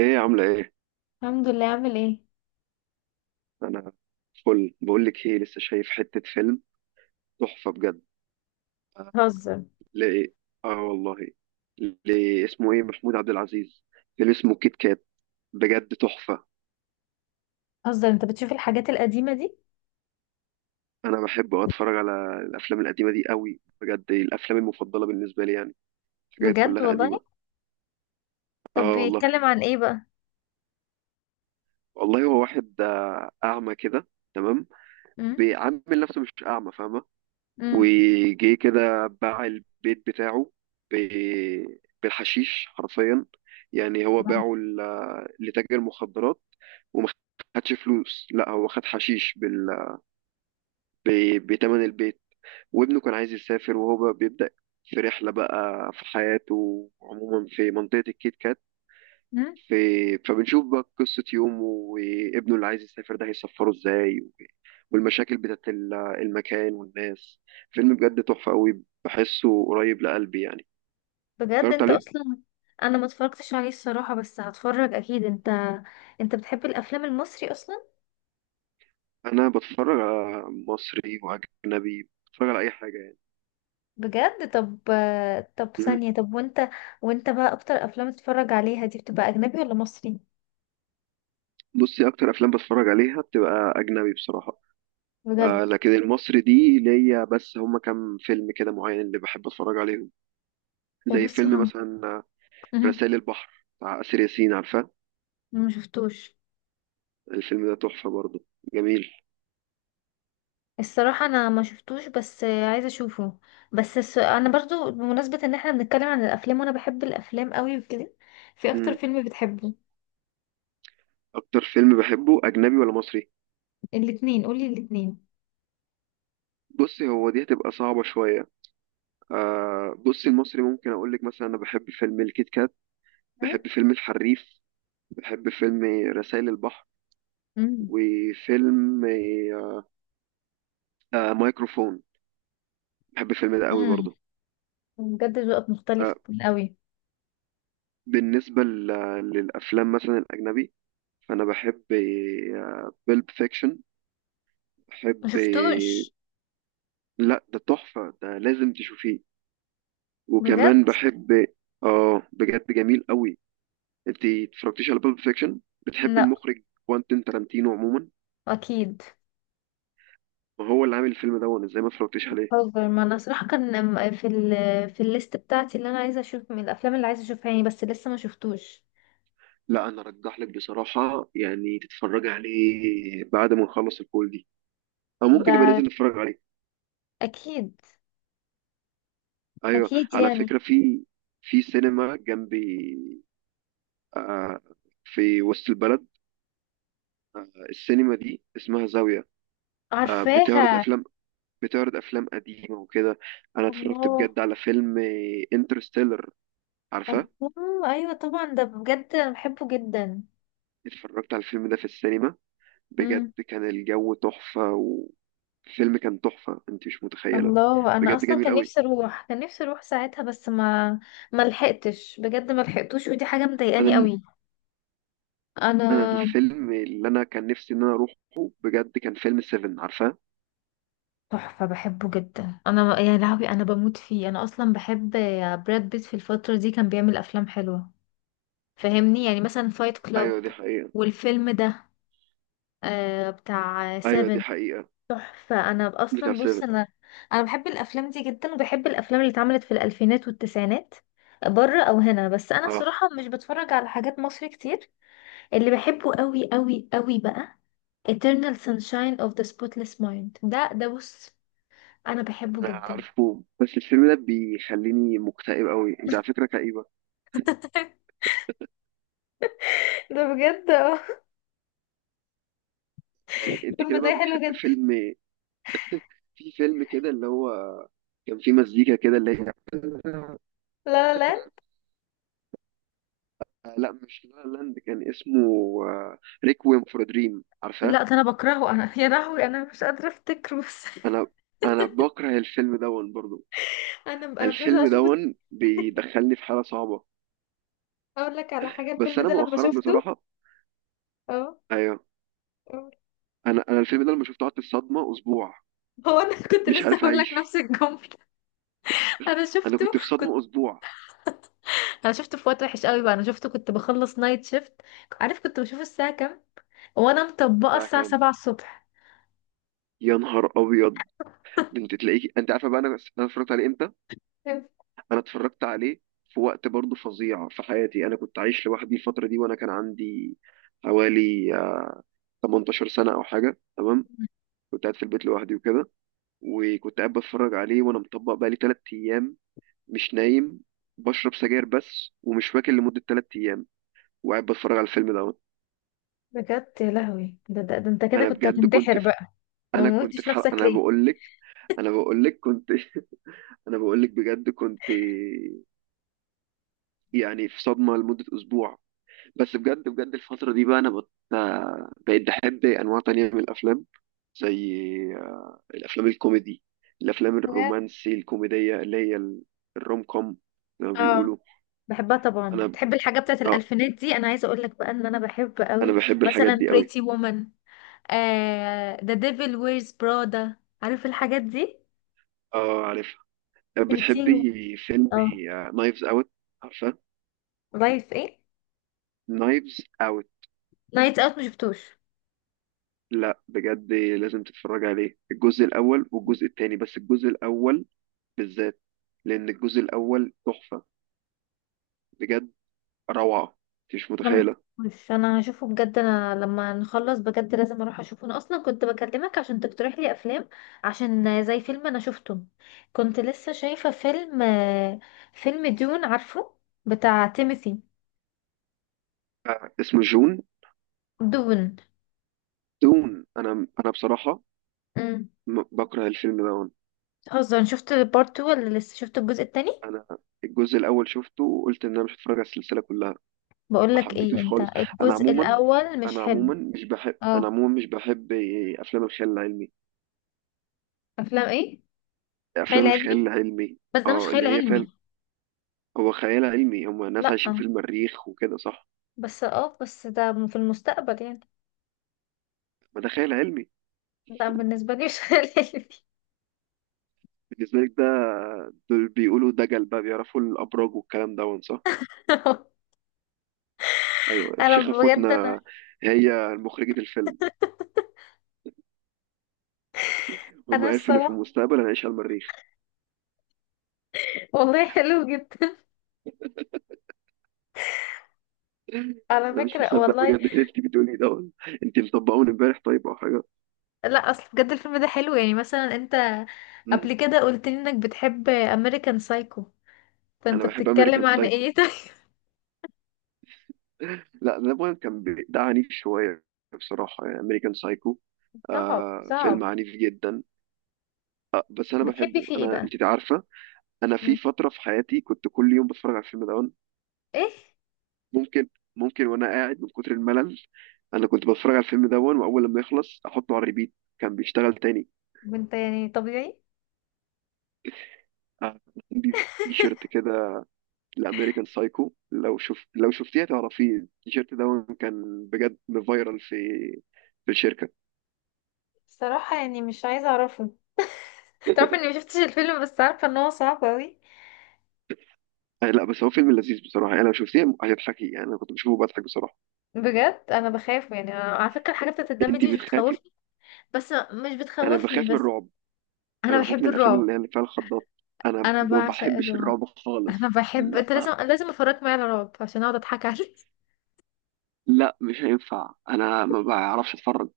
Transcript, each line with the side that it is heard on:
right: ايه عاملة ايه؟
left: الحمد لله. عامل ايه؟
right: انا فل. بقول لك ايه، لسه شايف حتة فيلم تحفة بجد.
left: هزر
right: ليه؟ اه والله. ليه اسمه ايه؟ محمود عبد العزيز. فيلم اسمه كيت كات، بجد تحفة.
left: هزر. انت بتشوف الحاجات القديمة دي؟
right: انا بحب أوي اتفرج على الافلام القديمة دي قوي، بجد دي الافلام المفضلة بالنسبة لي يعني. حاجات
left: بجد
right: كلها
left: والله.
right: قديمة.
left: طب
right: اه والله.
left: بيتكلم عن ايه بقى؟
right: والله هو واحد اعمى كده، تمام.
left: امم
right: بيعمل نفسه مش اعمى، فاهمة.
left: امم
right: وجي كده باع البيت بتاعه ب- بالحشيش حرفيا، يعني هو
left: نعم.
right: باعه لتاجر مخدرات. وما خدش فلوس، لا هو خد حشيش بتمن البيت. وابنه كان عايز يسافر، وهو بقى بيبدأ في رحلة بقى في حياته عموما في منطقة الكيت كات.
left: امم
right: في... فبنشوف بقى قصة يومه وابنه اللي عايز يسافر ده هيسفره ازاي، والمشاكل بتاعت المكان والناس. فيلم بجد تحفة قوي، بحسه قريب لقلبي يعني.
left: بجد؟
right: اتفرجت
left: انت
right: عليه.
left: اصلا... انا ما اتفرجتش عليه الصراحة، بس هتفرج اكيد. انت بتحب الافلام المصري اصلا؟
right: انا بتفرج على مصري واجنبي، بتفرج على اي حاجة يعني.
left: بجد؟ طب
right: مم.
left: ثانية، طب وانت بقى اكتر افلام تتفرج عليها دي بتبقى اجنبي ولا مصري؟
right: بصي، اكتر افلام بتفرج عليها بتبقى اجنبي بصراحة. آه
left: بجد.
right: لكن المصري دي ليا، بس هما كام فيلم كده معين اللي بحب اتفرج عليهم. زي
left: ببص
right: فيلم
left: ما
right: مثلا
left: مم.
right: رسائل البحر بتاع آسر ياسين، عارفاه.
left: ما شفتوش.
right: الفيلم ده تحفة برضه، جميل.
left: الصراحة انا ما شفتوش، بس عايزة اشوفه. بس انا برضو بمناسبة ان احنا بنتكلم عن الافلام، وانا بحب الافلام قوي وكده، في اكتر
right: مم.
left: فيلم بتحبه؟
right: اكتر فيلم بحبه اجنبي ولا مصري؟
left: الاتنين، قولي الاتنين.
right: بصي، هو دي هتبقى صعبة شوية. آه بص، المصري ممكن اقول لك مثلا انا بحب فيلم الكيت كات،
left: مم؟
right: بحب فيلم الحريف، بحب فيلم رسائل البحر،
left: مم.
right: وفيلم مايكروفون، بحب الفيلم ده قوي
left: امم
right: برضه.
left: بجد، ذوقك
right: آه.
left: مختلف قوي.
right: بالنسبة للافلام مثلا الاجنبي، فانا بحب بيلب فيكشن،
left: ما
right: بحب.
left: شفتوش.
right: لا ده تحفة، ده لازم تشوفيه.
left: بجد؟
right: وكمان بحب. اه بجد جميل قوي. انت اتفرجتيش على بيلب فيكشن؟ بتحب
left: لا،
right: المخرج كوانتين تارانتينو عموما.
left: اكيد.
right: ما هو اللي عامل الفيلم ده، وانا ازاي ما اتفرجتش عليه.
left: هوفر، ما انا صراحة كان في الليست بتاعتي اللي انا عايزة اشوف من الافلام اللي عايزة اشوفها يعني، بس لسه ما شفتوش
right: لا انا ارجح لك بصراحه يعني تتفرج عليه بعد ما نخلص الكول دي، او ممكن يبقى
left: ده.
right: ننزل نتفرج عليه.
left: اكيد،
right: ايوه،
left: اكيد
right: على
left: يعني.
right: فكره في، في سينما جنبي. آه. في وسط البلد. آه السينما دي اسمها زاويه. آه، بتعرض
left: عارفاها.
right: افلام، بتعرض افلام قديمه وكده. انا اتفرجت
left: الله.
right: بجد على فيلم انترستيلر، عارفه.
left: الله ايوه طبعا، ده بجد انا بحبه جدا.
right: اتفرجت على الفيلم ده في السينما، بجد
left: امم.
right: كان الجو تحفة والفيلم كان تحفة، انت مش متخيلة.
left: الله، انا
right: بجد
left: اصلا
right: جميل
left: كان
right: قوي.
left: نفسي اروح، كان نفسي اروح ساعتها، بس ما لحقتش، بجد ما لحقتوش، ودي حاجه
right: انا
left: مضايقاني
right: ال...
left: قوي.
right: انا
left: انا،
right: الفيلم اللي انا كان نفسي ان انا اروحه، بجد كان فيلم 7، عارفاه.
left: تحفه، بحبه جدا انا يا لهوي، انا بموت فيه، انا اصلا بحب براد بيت في الفتره دي. كان بيعمل افلام حلوه، فاهمني؟ يعني مثلا فايت كلاب،
right: ايوه دي حقيقة.
left: والفيلم ده بتاع
right: ايوه دي
left: سيفن.
right: حقيقة،
left: تحفة. انا
right: بتاع
left: اصلا بص،
right: 7.
left: انا بحب الافلام دي جدا، وبحب الافلام اللي اتعملت في الالفينات والتسعينات، بره او هنا. بس انا
right: اه
left: الصراحة مش بتفرج على حاجات مصري كتير. اللي بحبه قوي قوي قوي بقى Eternal Sunshine of the Spotless Mind. ده بص، انا بحبه
right: انا
left: جدا.
right: عارفه، بس الفيلم ده بيخليني مكتئب قوي، انت على فكرة كئيبة
left: ده بجد، اه.
right: يعني. انت
left: الفيلم
right: كده بقى
left: ده حلو
right: بتحب
left: جدا.
right: فيلم. في فيلم كده اللي هو كان فيه مزيكا كده اللي هي
left: لا، لا، لا،
right: لا مش لا لاند، كان اسمه ريكويم فور دريم، عارفاه.
left: لا ده انا بكرهه، انا يا لهوي انا مش قادره افتكره بس.
right: انا انا بكره الفيلم دون برضو،
left: انا مش عايزه
right: الفيلم
left: اشوفه.
right: دون بيدخلني في حاله صعبه.
left: اقول لك على حاجه،
right: بس
left: الفيلم
right: انا
left: ده لما
right: مؤخرا
left: شفته،
right: بصراحه.
left: اه،
right: ايوه. انا الفيلم ده لما شفته قعدت في صدمه اسبوع،
left: هو انا كنت
right: مش
left: لسه
right: عارف
left: هقول لك
right: اعيش.
left: نفس الجمله. انا
right: انا
left: شفته،
right: كنت في
left: كنت،
right: صدمه اسبوع.
left: انا شفته في وقت وحش قوي بقى. انا شفته كنت بخلص نايت شيفت. عارف كنت بشوف الساعه كام؟ وانا مطبقه،
right: الساعه
left: الساعه
right: كام؟
left: 7 الصبح.
right: يا نهار ابيض. ده انت تلاقيك، انت عارفه بقى انا. انا اتفرجت عليه امتى؟ انا اتفرجت عليه في وقت برضو فظيع في حياتي، انا كنت عايش لوحدي الفتره دي، وانا كان عندي حوالي 18 سنه او حاجه، تمام. كنت قاعد في البيت لوحدي وكده، وكنت قاعد بتفرج عليه وانا مطبق بقالي ثلاث ايام مش نايم، بشرب سجاير بس ومش واكل لمدة تلات أيام، وقاعد بتفرج على الفيلم دوت.
left: بجد يا لهوي، ده انت كده
right: أنا
left: كنت
right: بجد كنت
left: هتنتحر
right: في.
left: بقى. ما
right: أنا كنت
left: موتش
right: في حلقة،
left: نفسك
right: أنا
left: ليه؟
right: بقول لك، أنا بقول لك كنت أنا بقول لك بجد كنت يعني في صدمة لمدة أسبوع. بس بجد بجد الفترة دي بقى بقيت بحب أنواع تانية من الأفلام، زي الأفلام الكوميدي، الأفلام
left: بجد،
right: الرومانسي الكوميدية اللي هي الروم كوم، زي ما
left: اه،
right: بيقولوا.
left: بحبها طبعا.
right: أنا
left: تحب الحاجه بتاعت
right: آه،
left: الالفينات دي؟ انا عايزه اقول لك بقى ان انا بحب
right: أنا
left: قوي،
right: بحب الحاجات
left: مثلا
right: دي أوي.
left: بريتي وومن، ذا ديفل ويرز برادا. عارف الحاجات دي؟
right: اه عارف.
left: 13.
right: بتحبي فيلم
left: اه.
right: نايفز اوت، عارفه.
left: لايف ايه؟
right: نايفز اوت.
left: نايت اوت مشفتوش.
right: لا بجد لازم تتفرج عليه، الجزء الاول والجزء التاني، بس الجزء الاول بالذات، لان الجزء الاول تحفه، بجد روعه، انت مش
left: انا
right: متخيله.
left: مشفتوش، انا هشوفه بجد، انا لما نخلص بجد لازم اروح اشوفه. انا اصلا كنت بكلمك عشان تقترح لي افلام، عشان زي فيلم انا شفته، كنت لسه شايفه فيلم فيلم دون، عارفه؟ بتاع تيموثي.
right: اسمه جون.
left: دون.
right: دون. انا بصراحه
left: امم.
right: بكره الفيلم ده.
left: هزر، شفت البارت 2 ولا لسه؟ شفت الجزء التاني؟
right: انا الجزء الاول شفته وقلت ان انا مش هتفرج على السلسله كلها،
left: بقول
right: ما
left: لك ايه،
right: حبيتوش
left: انت
right: خالص. انا
left: الجزء
right: عموما،
left: الاول مش حلو. اه.
right: انا عموما مش بحب افلام الخيال العلمي.
left: افلام ايه؟
right: افلام
left: خيال علمي.
right: الخيال العلمي.
left: بس ده مش
right: اه
left: خيال
right: اللي هي فعلا
left: علمي.
right: هو خيال علمي، هم ناس
left: لا،
right: عايشين في المريخ وكده صح.
left: بس ده في المستقبل يعني.
right: ما ده خيال علمي.
left: لا بالنسبة لي مش هلال دي.
right: بالنسبة لك ده. دول بيقولوا دجل بقى، بيعرفوا الأبراج والكلام ده صح. أيوة
left: انا
right: الشيخة
left: بجد، انا
right: فوتنا، هي مخرجة الفيلم، هم
left: انا
right: عرفوا إن في
left: الصراحة
right: المستقبل هنعيش على المريخ.
left: والله حلو جدا، على
right: أنا مش
left: فكرة
right: مصدق
left: والله.
right: بجد اللي أنت بتقولي ده، أنت مطبقون إمبارح طيب أو حاجة.
left: لا، اصل بجد الفيلم ده حلو، يعني مثلا انت
right: مم.
left: قبل كده قلت لي انك بتحب امريكان سايكو،
right: أنا
left: فانت
right: بحب أمريكان
left: بتتكلم عن،
right: سايكو.
left: ايه ده؟
right: لا ده بقى كان ده عنيف شوية بصراحة يعني، أمريكان سايكو
left: صعب،
right: آه فيلم
left: صعب.
right: عنيف جدا. بس انا
left: بتحبي
right: بحبه،
left: فيه ايه
right: انا
left: بقى؟
right: انت عارفه، انا في
left: مم.
right: فتره في حياتي كنت كل يوم بتفرج على الفيلم ده.
left: ايه؟
right: ممكن ممكن وانا قاعد من كتر الملل، انا كنت بتفرج على الفيلم ده واول لما يخلص احطه على الريبيت كان بيشتغل تاني.
left: انت يعني طبيعي؟
right: آه، عندي تي شيرت كده لامريكان سايكو، لو شوف لو شفتيه تعرفيه، التي شيرت ده كان بجد فايرال في، في الشركه.
left: صراحة يعني مش عايزة اعرفه. تعرف اني مشفتش الفيلم، بس عارفة ان هو صعب اوي.
right: لا بس هو فيلم لذيذ بصراحه، انا لو شفتيه هتضحكي يعني، انا كنت بشوفه بضحك بصراحه.
left: بجد انا بخاف يعني. أنا على فكرة الحاجات بتاعت الدم
right: انت
left: دي مش،
right: بتخافي.
left: بس مش
right: انا
left: بتخوفني
right: بخاف من
left: بس.
right: الرعب، انا
left: انا
right: بخاف
left: بحب
right: من الافلام
left: الرعب.
right: اللي هي اللي فيها الخضات، انا
left: انا
right: ما
left: بعشق
right: بحبش
left: الرعب.
right: الرعب خالص.
left: انا بحب، انت لازم،
right: لا
left: لازم افرجك معايا على رعب عشان اقعد اضحك عليك.
right: لا مش هينفع، انا ما بعرفش اتفرج،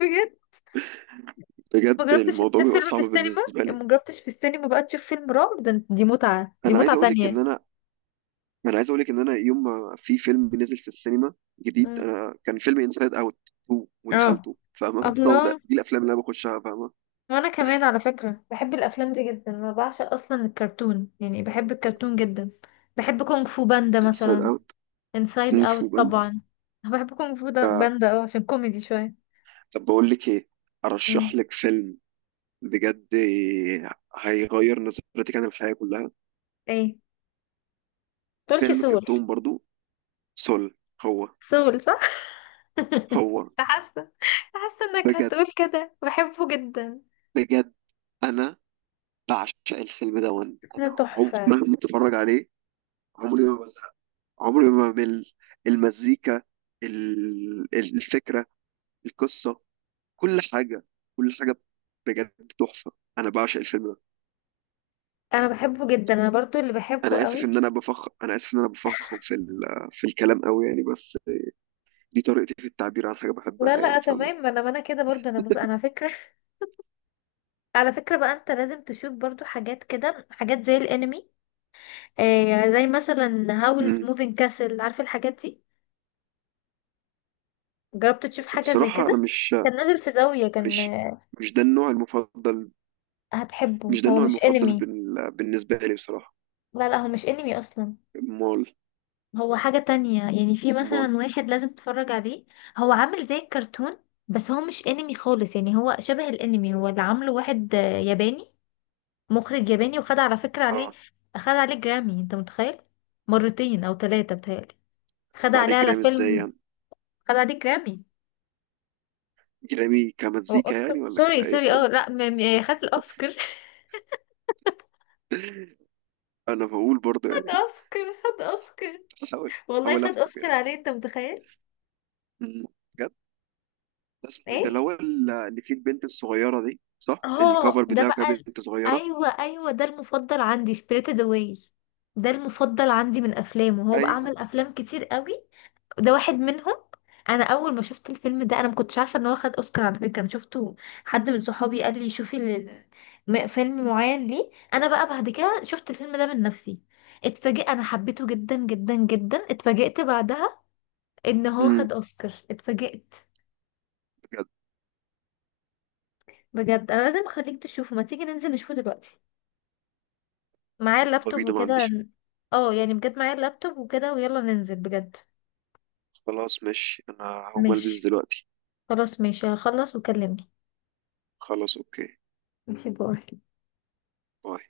left: بجد؟ ما
right: بجد
left: جربتش
right: الموضوع
left: تشوف
right: بيبقى
left: فيلم في
right: صعب
left: السينما؟
right: بالنسبه لي.
left: ما جربتش في السينما بقى تشوف فيلم رعب؟ ده دي متعة، دي
right: انا عايز
left: متعة
right: اقول لك
left: تانية.
right: ان انا انا عايز اقول لك ان انا يوم ما في فيلم نزل في السينما جديد،
left: مم.
right: انا كان فيلم انسايد اوت 2
left: اه.
right: ودخلته، فاهمه. هو
left: الله.
right: ده، دي الافلام اللي انا بخشها، فاهمه.
left: وانا كمان على فكرة بحب الافلام دي جدا، انا بعشق اصلا الكرتون، يعني بحب الكرتون جدا. بحب كونغ فو باندا
right: انسايد
left: مثلا.
right: اوت.
left: انسايد
right: كونغ فو
left: اوت
right: باندا.
left: طبعا. أنا بحب كونغ فو باندا، اه عشان كوميدي شوية.
right: طب بقول لك ايه،
left: مم.
right: ارشح لك فيلم بجد هيغير نظرتك عن الحياه كلها.
left: ايه؟ تقولش
right: فيلم
left: سول؟
right: كرتون برضو، سول. هو.
left: سول، صح.
right: هو
left: حاسه، حاسه انك
right: بجد
left: هتقول كده. بحبه جدا،
right: بجد انا بعشق الفيلم ده، وانا
left: ده
right: عم
left: تحفه.
right: مهما اتفرج عليه، عمري ما بزهق، عمري ما بمل، المزيكا، الفكره، القصه، كل حاجه كل حاجه، بجد تحفه، انا بعشق الفيلم ده.
left: انا بحبه جدا، انا برضو اللي بحبه قوي.
right: انا اسف ان انا بفخم في في الكلام قوي يعني، بس دي طريقتي في التعبير عن حاجه
left: لا،
right: بحبها يعني
left: لا،
right: فاهمه.
left: تمام، ما انا كده برضو. انا بص، انا فكره. على فكره بقى، انت لازم تشوف برضو حاجات كده، حاجات زي الانمي، زي مثلا هاولز
right: مم.
left: موفينج كاسل. عارف الحاجات دي؟ جربت تشوف حاجه زي
right: بصراحه
left: كده؟
right: انا مش،
left: كان نازل في زاويه، كان،
right: مش مش ده النوع المفضل،
left: هتحبه،
right: مش ده
left: هو
right: النوع
left: مش
right: المفضل
left: انمي.
right: بالنسبة لي بصراحة.
left: لا، لا، هو مش انمي اصلا.
right: امال.
left: هو حاجة تانية يعني. في
right: امال.
left: مثلا واحد لازم تتفرج عليه. هو عامل زي الكرتون، بس هو مش انمي خالص، يعني هو شبه الانمي. هو اللي عامله واحد ياباني، مخرج ياباني، وخد على فكرة عليه،
right: اه.
left: خد عليه جرامي، انت متخيل؟ مرتين او ثلاثة بتهيألي. خد
right: طب
left: عليه
right: عليك
left: على
right: جرامي ازاي
left: فيلم،
right: يعني؟
left: خد عليه جرامي.
right: جرامي
left: هو
right: كمزيكا
left: اوسكار.
right: يعني ولا
left: سوري،
right: كايه
left: سوري،
right: طيب؟
left: اه لا، خد الاوسكار.
right: انا بقول برضه
left: خد
right: يعني
left: اوسكار، خد اوسكار. والله
right: بحاول
left: خد
right: افهم
left: اوسكار
right: يعني.
left: عليه، انت متخيل؟
right: أمم، بجد. ده اسمه ايه؟ ده اللي
left: ايه؟
right: هو اللي فيه البنت الصغيرة دي صح،
left: اه،
right: الكفر
left: ده
right: بتاعه كان
left: بقى
right: بنت صغيرة.
left: ايوه، ايوه ده المفضل عندي، سبirited اواي. ده المفضل عندي من افلامه. هو بقى
right: ايوه.
left: عمل افلام كتير قوي، ده واحد منهم. انا اول ما شفت الفيلم ده انا ما كنتش عارفه ان هو خد اوسكار، على فكره. انا شفته، حد من صحابي قال لي شوفي فيلم معين ليه. انا بقى بعد كده شفت الفيلم ده من نفسي، اتفاجئت. انا حبيته جدا جدا جدا. اتفاجئت بعدها ان هو
right: امم.
left: خد اوسكار، اتفاجئت.
right: بجد.
left: بجد انا لازم اخليك تشوفه. ما تيجي ننزل نشوفه دلوقتي؟ معايا
right: يلا
left: اللابتوب
right: بينا، ما
left: وكده.
right: عنديش.
left: اه يعني بجد معايا اللابتوب وكده، ويلا ننزل بجد.
right: خلاص ماشي، انا هقوم البس
left: ماشي.
right: دلوقتي.
left: خلاص ماشي، هخلص وكلمني.
right: خلاص اوكي.
left: ماشي، باي.
right: باي.